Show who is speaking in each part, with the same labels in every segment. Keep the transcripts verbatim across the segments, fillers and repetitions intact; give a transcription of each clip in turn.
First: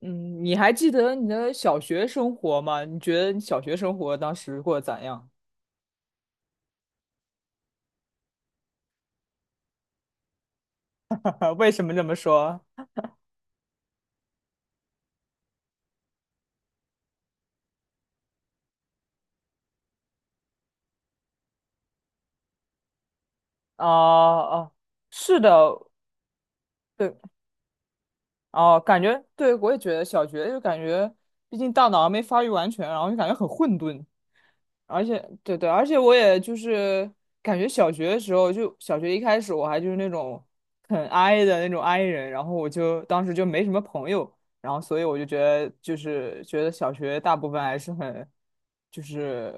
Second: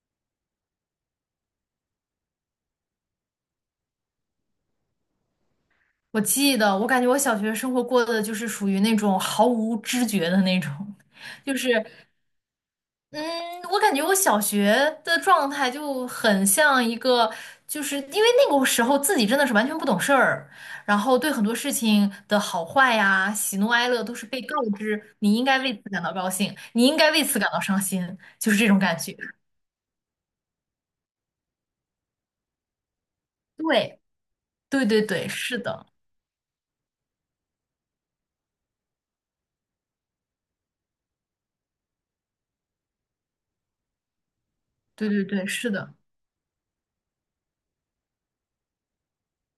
Speaker 1: 嗯，你还记得你的小学生活吗？你觉得你小学生活当时过得咋样？
Speaker 2: 我记得，我感觉我小学生活过的就是属于那种毫无知觉的那种，就
Speaker 1: 为
Speaker 2: 是，
Speaker 1: 什么这么说？
Speaker 2: 嗯，我感觉我小学的状态就很像一个，就是因为那个时候自己真的是完全不懂事儿，然后对很多事情的好坏呀、喜怒
Speaker 1: 哦
Speaker 2: 哀乐都是被告
Speaker 1: 哦，
Speaker 2: 知，你
Speaker 1: 是
Speaker 2: 应
Speaker 1: 的，
Speaker 2: 该为此感到高兴，你应该
Speaker 1: 对，
Speaker 2: 为此感到伤心，就是这
Speaker 1: 哦，
Speaker 2: 种感
Speaker 1: 感
Speaker 2: 觉。
Speaker 1: 觉对我也觉得小学就感觉，毕竟大脑还没发育完全，然后就感觉很混
Speaker 2: 对，
Speaker 1: 沌。
Speaker 2: 对对
Speaker 1: 而且
Speaker 2: 对，
Speaker 1: 对
Speaker 2: 是
Speaker 1: 对，而
Speaker 2: 的，
Speaker 1: 且我也就是感觉小学的时候，就小学一开始我还就是那种很 i 的那种 i 人，然后我就当时就没什么朋友，然后所以
Speaker 2: 对
Speaker 1: 我就
Speaker 2: 对
Speaker 1: 觉
Speaker 2: 对，是
Speaker 1: 得
Speaker 2: 的。
Speaker 1: 就是觉得小学大部分还是很就是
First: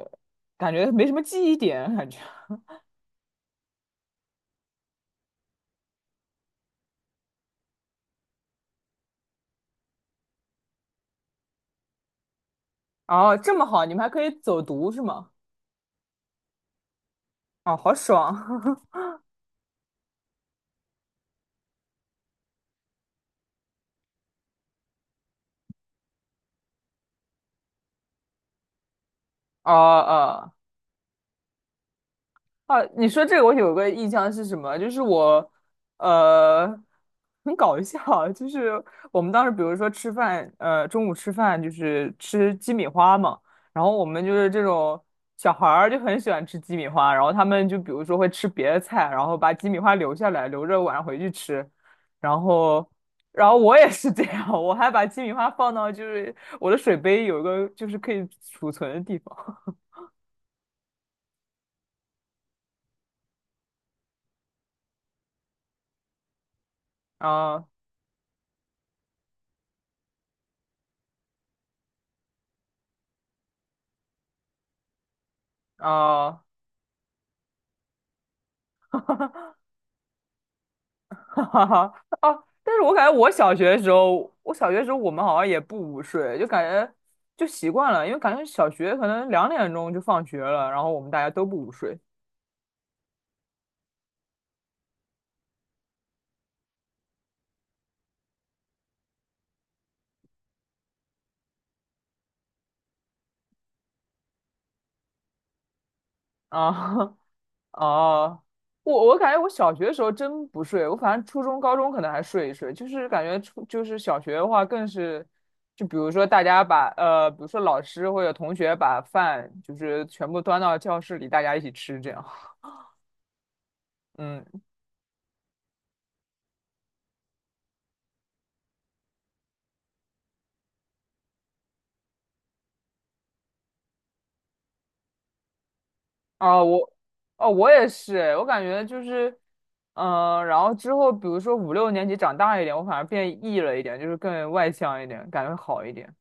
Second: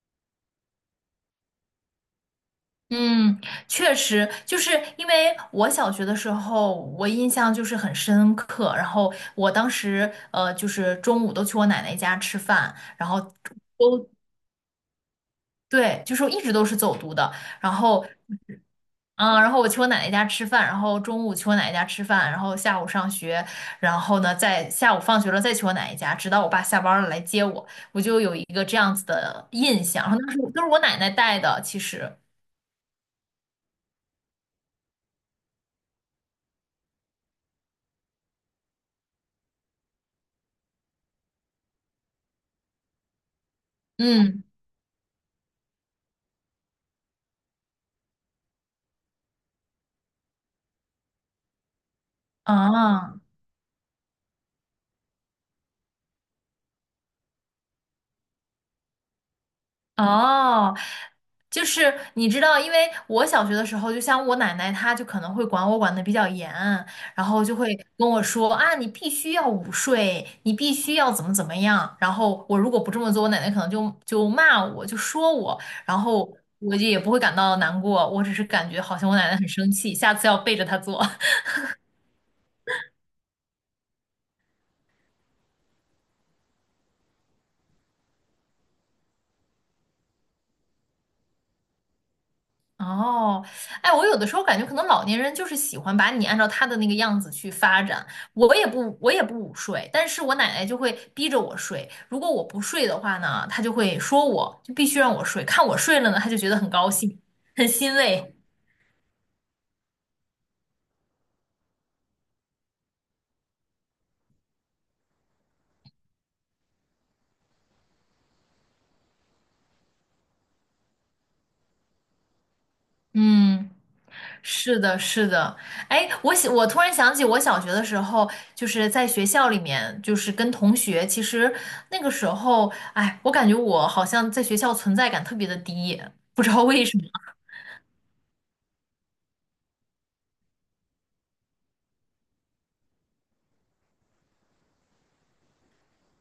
Speaker 1: 感觉没什么记忆点感觉。
Speaker 2: 嗯，确实，就是因为我小学的时候，我印象就是很深刻。然后我当时，呃，就是中午都去我奶奶家吃饭，然后
Speaker 1: 哦，这么好，你们还
Speaker 2: 都
Speaker 1: 可以走读是吗？
Speaker 2: 对，就是一直都是走读的。然
Speaker 1: 哦，好
Speaker 2: 后，
Speaker 1: 爽！
Speaker 2: 嗯，然后我去我奶奶家吃饭，然后中午去我奶奶家吃饭，然后下午上学，然后呢，在下午放学了再去我奶奶家，直到我爸下班了来接我，我就有一个这样子的
Speaker 1: 哦
Speaker 2: 印象。然后当时
Speaker 1: 哦。
Speaker 2: 都是我奶奶带的，其实，
Speaker 1: 啊，你说这个我有个印象是什么？就是我，呃，很搞笑啊就是我们当时比如说吃饭，呃，中午吃饭就是吃鸡米花嘛，然后我们就
Speaker 2: 嗯，
Speaker 1: 是这种小孩儿就很喜欢吃鸡米花，然后他们就比如说会吃别的菜，然后把鸡米花留下来，留着晚上回去吃，然后，
Speaker 2: 啊。
Speaker 1: 然后我也是这样，我还把鸡米花放到就是我的水杯有一个就是可以储存的地方
Speaker 2: 哦，就是你知道，因为我小学的时候，就像我奶奶，她就可能会管我管的比较严，然后就
Speaker 1: 啊
Speaker 2: 会跟我说啊，你必须要午睡，你必须要怎么怎么样。然后我如果不这么做，我奶奶可能就就骂我，就说我，然后
Speaker 1: 啊。
Speaker 2: 我就也不会感到难过，我只是感觉好像我奶奶很生气，下次要背着她做。
Speaker 1: 哈哈，啊！但是我感觉我小学的时候，我小学的时候我们好像也不午睡，就感觉就习惯了，因为感觉小学可能两点钟就放学了，然后我们大家都不午睡
Speaker 2: 哦，哎，我有的时候感觉可能老年人就是喜欢把你按照他的那个样子去发展。我也不，我也不午睡，但是我奶奶就会逼着我睡。如果我不睡的话呢，她就会说我，就必须让我睡。看我睡了呢，她就觉得很高
Speaker 1: 啊。
Speaker 2: 兴，很 欣慰。
Speaker 1: 啊，我我感觉我小学的时候真不睡，我反正初中、高中可能还睡一睡，就是感觉初就是小学的话更是，就比如说大家把呃，比如说老师或者同学把饭就是全部端到教室里，大家一起吃这样，
Speaker 2: 嗯，
Speaker 1: 嗯。
Speaker 2: 是的，是的。哎，我想，我突然想起我小学的时候，就是在学校里面，就是跟同学，其实那个时候，哎，我感觉我好像在学校存在感特别的低，不知
Speaker 1: 啊，
Speaker 2: 道为
Speaker 1: 我，
Speaker 2: 什么。
Speaker 1: 哦，我也是，我感觉就是，嗯、然后之后，比如说五六年级长大一点，我反而变 E 了一点，就是更外向一点，感觉好一点。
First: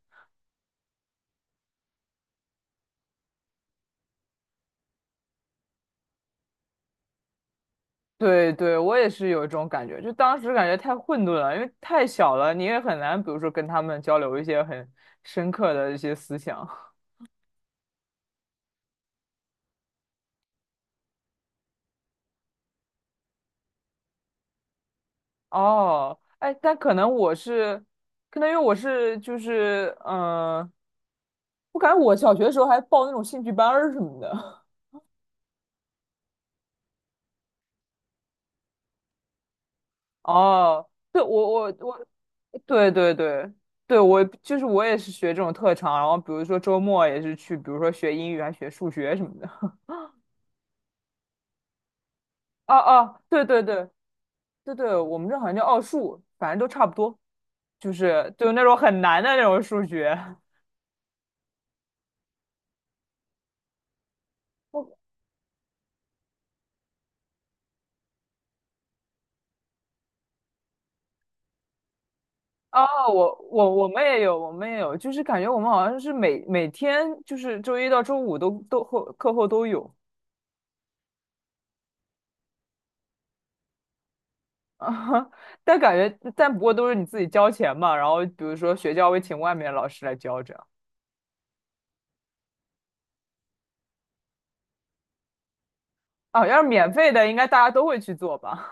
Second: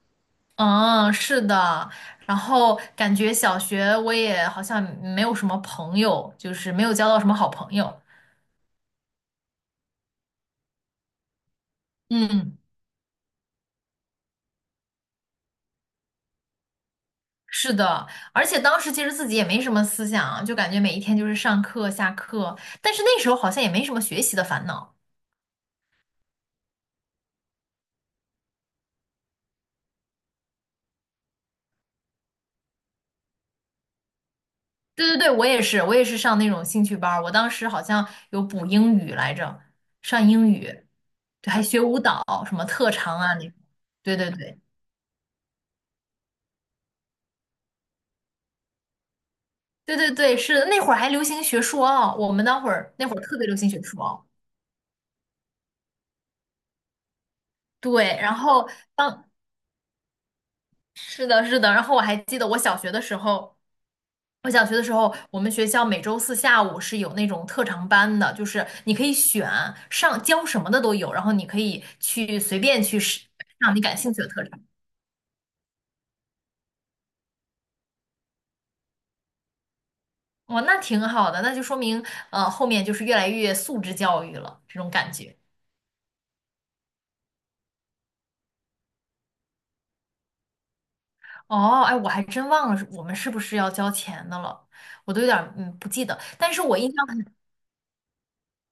Speaker 2: 嗯，是的，然后感觉小学我也好像没有什么朋友，就是没有交到什么好朋友。
Speaker 1: 对对，我也是有一种感觉，就当时感觉太混沌了，因为太小了，
Speaker 2: 嗯，
Speaker 1: 你也很难，比如说跟他们交流一些很深刻的一些思想。
Speaker 2: 是的，而且当时其实自己也没什么思想，就感觉每一天就是上课下课，但是那时候好像也没什么学习的烦恼。
Speaker 1: 哦，哎，但可能我是，可能因为我是就是，嗯、我感觉我小学的时候还报那种兴趣班儿什么的。
Speaker 2: 对对对，我也是，我也是上那种兴趣班儿，我当时好像有补英语来着，上英语，
Speaker 1: 哦，对，我
Speaker 2: 对，还
Speaker 1: 我
Speaker 2: 学舞
Speaker 1: 我
Speaker 2: 蹈，什么
Speaker 1: 对
Speaker 2: 特
Speaker 1: 对
Speaker 2: 长啊那
Speaker 1: 对，
Speaker 2: 种。
Speaker 1: 对，
Speaker 2: 对
Speaker 1: 我
Speaker 2: 对
Speaker 1: 就
Speaker 2: 对。
Speaker 1: 是我也是学这种特长，然后比如说周末也是去，比如说学英语还学数学什么的。
Speaker 2: 对对对，是的，那会儿还流行学硕奥，我们那会
Speaker 1: 哦
Speaker 2: 儿那会儿
Speaker 1: 哦，
Speaker 2: 特
Speaker 1: 对
Speaker 2: 别流
Speaker 1: 对
Speaker 2: 行学
Speaker 1: 对
Speaker 2: 硕奥。
Speaker 1: 对，对，我们这好像叫奥数，反正都差不多，就
Speaker 2: 对，
Speaker 1: 是
Speaker 2: 然
Speaker 1: 就那
Speaker 2: 后
Speaker 1: 种很难
Speaker 2: 当
Speaker 1: 的那种数学。
Speaker 2: 是的，是的，然后我还记得我小学的时候，我小学的
Speaker 1: 我
Speaker 2: 时候，我们学校每周四下午是有那种特长班的，就是你可以选上教什么的都有，然后你可以去随便
Speaker 1: 哦，
Speaker 2: 去试
Speaker 1: 我我
Speaker 2: 上你
Speaker 1: 我
Speaker 2: 感
Speaker 1: 们
Speaker 2: 兴趣
Speaker 1: 也
Speaker 2: 的
Speaker 1: 有，
Speaker 2: 特
Speaker 1: 我
Speaker 2: 长。
Speaker 1: 们也有，就是感觉我们好像是每每天就是周一到周五都都后课后都有
Speaker 2: 哇，那挺好的，那就说明呃后面就是越来越素质教育了，这
Speaker 1: 啊，
Speaker 2: 种感 觉。
Speaker 1: 但感觉但不过都是你自己交钱嘛，然后比如说学校会请外面的老师来教这样。
Speaker 2: 哦，哎，我还真忘了是我们是不是要交钱的了，我都有点儿嗯不记得。
Speaker 1: 哦，
Speaker 2: 但
Speaker 1: 要
Speaker 2: 是
Speaker 1: 是
Speaker 2: 我
Speaker 1: 免
Speaker 2: 印象
Speaker 1: 费
Speaker 2: 很
Speaker 1: 的，应该大家都会去做吧？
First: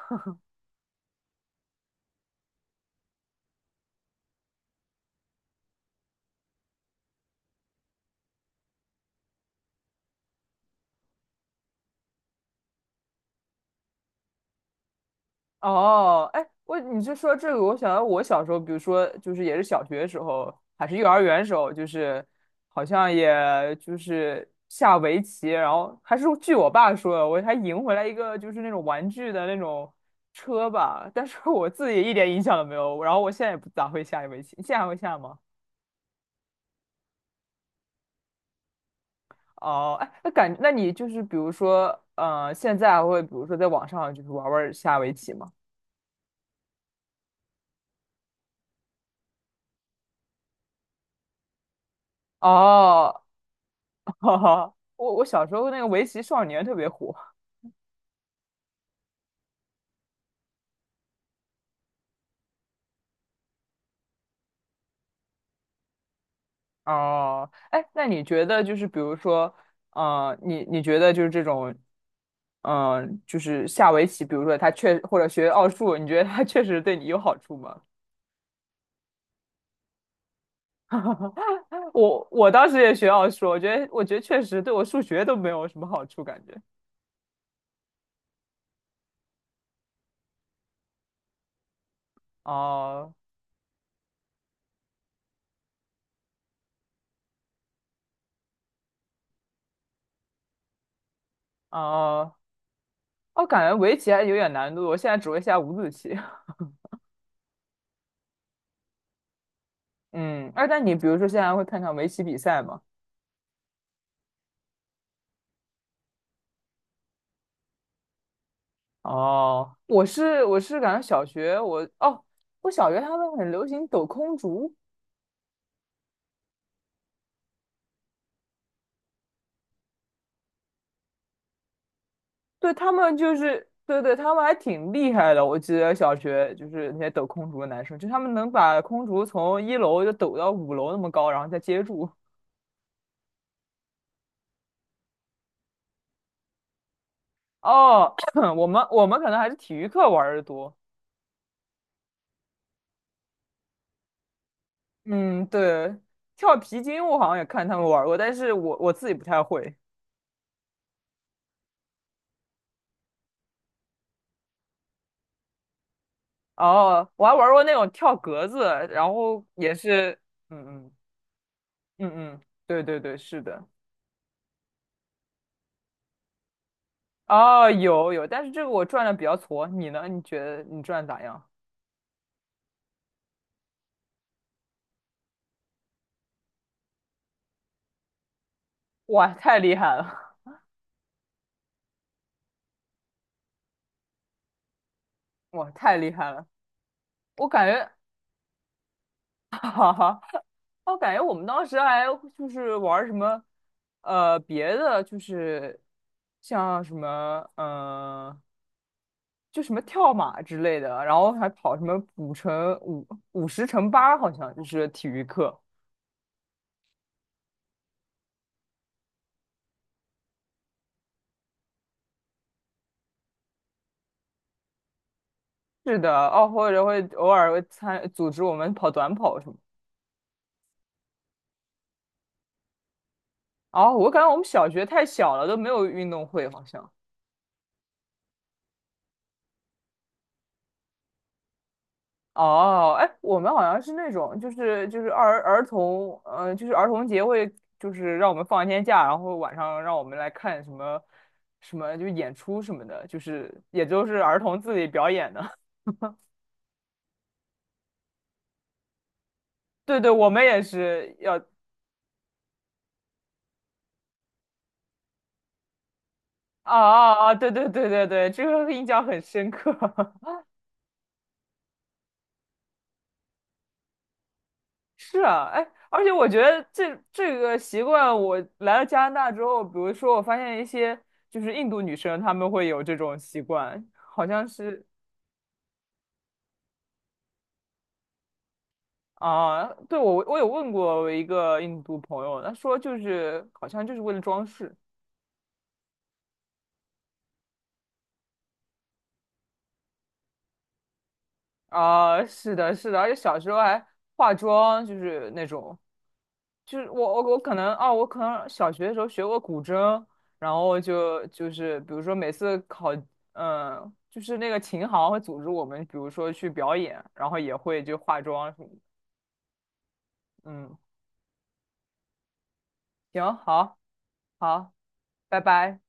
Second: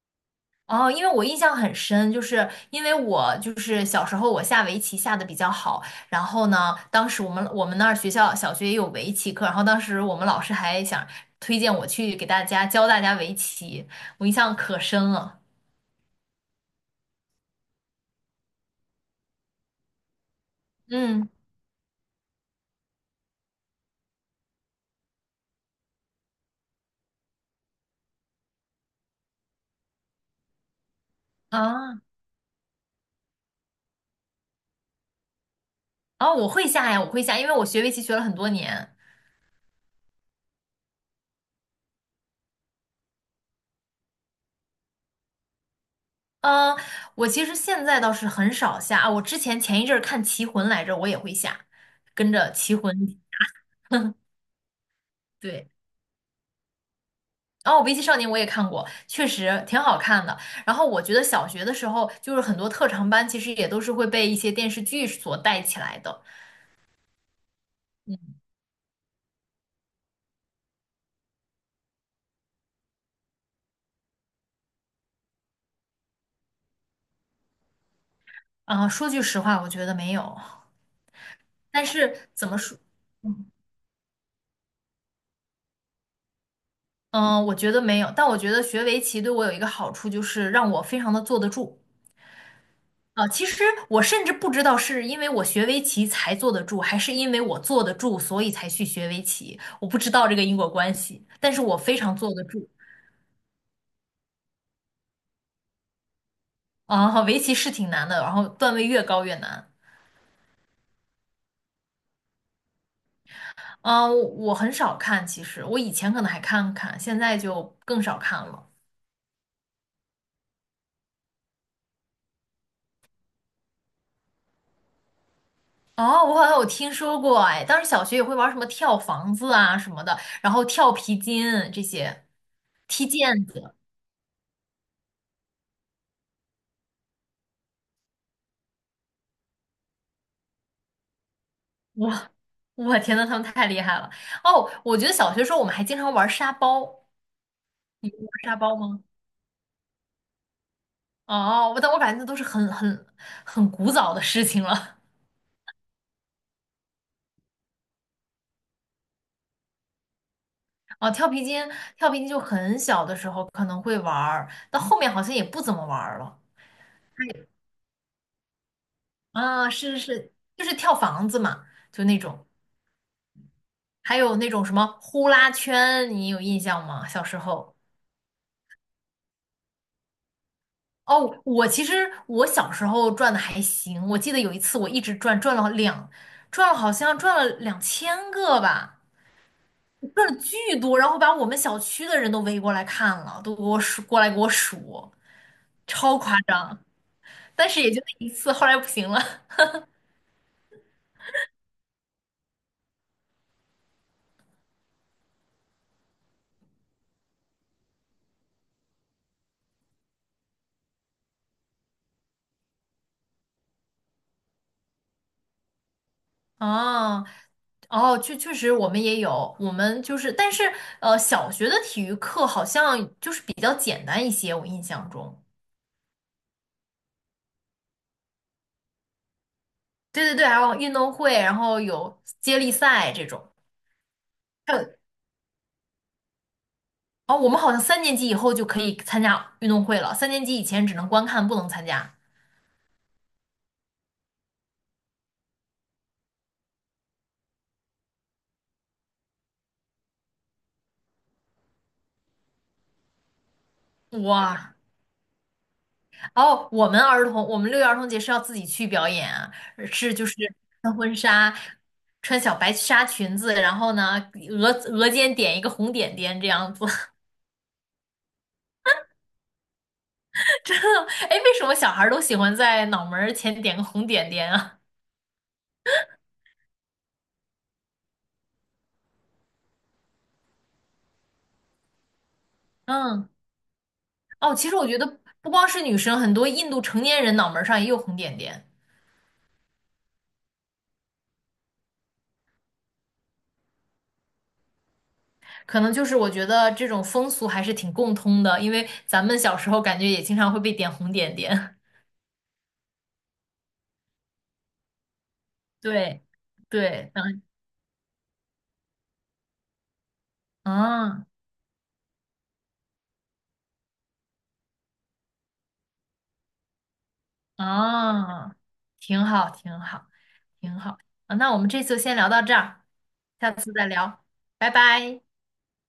Speaker 2: 哦，因为我印象很深，就是因为我就是小时候我下围棋下的比较好，然后呢，当时我们我们那儿学校小学也有围棋课，然后当时我们老师还想推荐我去给大家教大家围棋，我印象可深了。
Speaker 1: 哦，哎，我你是说这个，我想到我小时候，比如说就是也是小学时候，还是幼儿
Speaker 2: 嗯
Speaker 1: 园时候，就是好像也就是下围棋，然后还是据我爸说的，我还赢回来一个就是那种玩具的那种车吧，但是我自己
Speaker 2: 啊
Speaker 1: 一点影响都没有，然后我现在也不咋会下围棋，你现在还会下吗？
Speaker 2: 啊，我会下呀，我会下，因为我学围棋学了很多年。
Speaker 1: 哦，哎，那感，那你就是比如说，呃，现在还会比如说在网上就是玩玩下围棋吗？
Speaker 2: 嗯，我其实现在倒是很少下啊。我之前前一阵儿看《棋魂》来着，我也会下，跟着《棋魂》
Speaker 1: 哦。 哈哈，我我小时候
Speaker 2: 对。
Speaker 1: 那个围棋少年特别火
Speaker 2: 然后围棋少年》我也看过，确实挺好看的。然后我觉得小学的时候，就是很多特长班其实也都是会被一些电视剧所带起来的。
Speaker 1: 哦。哎，那你
Speaker 2: 嗯，
Speaker 1: 觉得就是比如说，呃，你你觉得就是这种，嗯、就是下围棋，比如说他确或者学奥数，你觉得他确实对你有好处吗？
Speaker 2: 啊、说句实话，我觉得没有。但
Speaker 1: 我
Speaker 2: 是怎
Speaker 1: 我
Speaker 2: 么
Speaker 1: 当
Speaker 2: 说？
Speaker 1: 时也学奥数，我觉得我觉得确实对我数学都没有什么好处，感觉。
Speaker 2: 嗯、我觉得没有。但我觉得学围棋对我有一个好处，就是让我非常的坐得住。
Speaker 1: 哦
Speaker 2: 啊，其实我甚至不知道是因为我学围棋才坐得住，还是因为我坐得住，所以才去学围棋。我不知道这个因果关系，但是我
Speaker 1: 哦
Speaker 2: 非常坐
Speaker 1: 哦，
Speaker 2: 得住。
Speaker 1: 我感觉围棋还有点难度，我现在只会下五子棋。
Speaker 2: 啊、围棋是挺难的，然后段位越高越难。
Speaker 1: 嗯，哎，那你比如说现在会看看围棋比赛吗？
Speaker 2: 啊、我我很少看，其实我以前可能还看看，现在就更少看了。
Speaker 1: 哦，我是我是感觉小学我哦，我小学他们很流行抖空竹，
Speaker 2: 哦，我好像有听说过，哎，当时小学也会玩什么跳房子啊什么的，然后跳皮筋这些，
Speaker 1: 对他
Speaker 2: 踢
Speaker 1: 们就
Speaker 2: 毽
Speaker 1: 是
Speaker 2: 子。
Speaker 1: 对对，他们还挺厉害的。我记得小学就是那些抖空竹的男生，就他们能把空竹从一楼就抖到五楼那么高，然后再接住。
Speaker 2: 我我天呐，他们太厉害了！哦，我觉得小学时候我们还经常玩沙包，玩
Speaker 1: 哦，
Speaker 2: 沙
Speaker 1: 我
Speaker 2: 包
Speaker 1: 们
Speaker 2: 吗？
Speaker 1: 我们可能还是体育课玩的多。
Speaker 2: 哦，我但我感觉那都是很很很古早的事情了。
Speaker 1: 嗯，对，跳皮筋我好像也看他们玩过，但是我我自己不太会。
Speaker 2: 哦，跳皮筋，跳皮筋就很小的时候可能会玩儿，到后面好像也不怎么玩儿了。
Speaker 1: 哦，我还玩过那种跳格子，然后
Speaker 2: 啊，
Speaker 1: 也
Speaker 2: 是是
Speaker 1: 是，
Speaker 2: 是，就
Speaker 1: 嗯
Speaker 2: 是
Speaker 1: 嗯。
Speaker 2: 跳房子嘛，就
Speaker 1: 嗯
Speaker 2: 那
Speaker 1: 嗯，
Speaker 2: 种，
Speaker 1: 对对对，是的。
Speaker 2: 还有那种什么呼啦圈，你有印象吗？小时
Speaker 1: 哦，
Speaker 2: 候。
Speaker 1: 有有，但是这个我转的比较矬，你呢？你觉得你转的咋
Speaker 2: 哦，
Speaker 1: 样？
Speaker 2: 我其实我小时候转的还行，我记得有一次我一直转，转了两，转了好像转了两千个吧，
Speaker 1: 哇，太厉害
Speaker 2: 转
Speaker 1: 了！
Speaker 2: 了巨多，然后把我们小区的人都围过来看了，都给我数，过来给我数，
Speaker 1: 哇，太厉
Speaker 2: 超
Speaker 1: 害
Speaker 2: 夸
Speaker 1: 了！
Speaker 2: 张。
Speaker 1: 我感
Speaker 2: 但是也
Speaker 1: 觉，
Speaker 2: 就那一次，后来不行了。
Speaker 1: 哈哈，我感觉我们当时还就是玩儿什么，呃，别的就是像什么，呃，就什么跳马之类的，然后还跑什么五乘五五十乘八，好像就是体育课。
Speaker 2: 哦，哦，确确实我们也有，我们就是，但是呃，小学的体育课好像就是比较简单一些，我印象中。
Speaker 1: 是的，哦，或者会偶尔会参组织我们跑短跑什么的
Speaker 2: 对对对，还有运动会，然后有接力赛这种。
Speaker 1: 哦，我感觉我们小
Speaker 2: 还有
Speaker 1: 学太小了，都没有运动会，好像。
Speaker 2: 哦，我们好像三年级以后就可以参加运动会了，三年级以前只能观看，不能参加。
Speaker 1: 哦，哎，我们好像是那种，就是就是儿儿童，呃，就是儿童节会，就是让我们放一天假，然后晚上让我们来看什么什么，就是演出什么的，就是也就是儿童
Speaker 2: 哇，
Speaker 1: 自己表演的。
Speaker 2: 哦，我们儿童，我们六一儿童节是要自己去表演啊，
Speaker 1: 对对，
Speaker 2: 是就
Speaker 1: 我
Speaker 2: 是
Speaker 1: 们也
Speaker 2: 穿
Speaker 1: 是
Speaker 2: 婚
Speaker 1: 要，啊
Speaker 2: 纱，穿小白纱裙子，然后呢，额额间点一个红点点这样子。
Speaker 1: 啊 啊，对对对，对，对，这个印象很深刻。
Speaker 2: 哎，为什么小孩儿都喜欢在脑门儿前点个红点点啊？
Speaker 1: 是啊，哎，而且我觉得这这个习惯，我来了加拿大之后，比如说我发现一些就是印度女生，她们会有这种
Speaker 2: 嗯，
Speaker 1: 习惯，好像
Speaker 2: 哦，其实
Speaker 1: 是
Speaker 2: 我觉得不光是女生，很多印度成年人脑门儿上也有红点点。
Speaker 1: 啊，对，我我有问过我一个印度朋友，他说就是好像就是为了装饰
Speaker 2: 可能就是我觉得这种风俗还是挺共通的，因为咱们小时候感觉也经常会被点红点点。
Speaker 1: 啊，是的，是的，而且小时候还化妆，就是那种
Speaker 2: 对，
Speaker 1: 就是我
Speaker 2: 对，
Speaker 1: 我我可能哦，我可能小学的时候学过古筝，然后就
Speaker 2: 嗯，
Speaker 1: 就是比如说每次考，嗯，就是那个琴行会组织我们，比如说去表演，然后也
Speaker 2: 嗯，
Speaker 1: 会就化妆
Speaker 2: 嗯，
Speaker 1: 什么的
Speaker 2: 挺好，挺好，挺
Speaker 1: 嗯，
Speaker 2: 好。啊那我们这次就先聊到这儿，
Speaker 1: 行，
Speaker 2: 下次
Speaker 1: 好，
Speaker 2: 再聊，拜
Speaker 1: 好，
Speaker 2: 拜。
Speaker 1: 拜拜。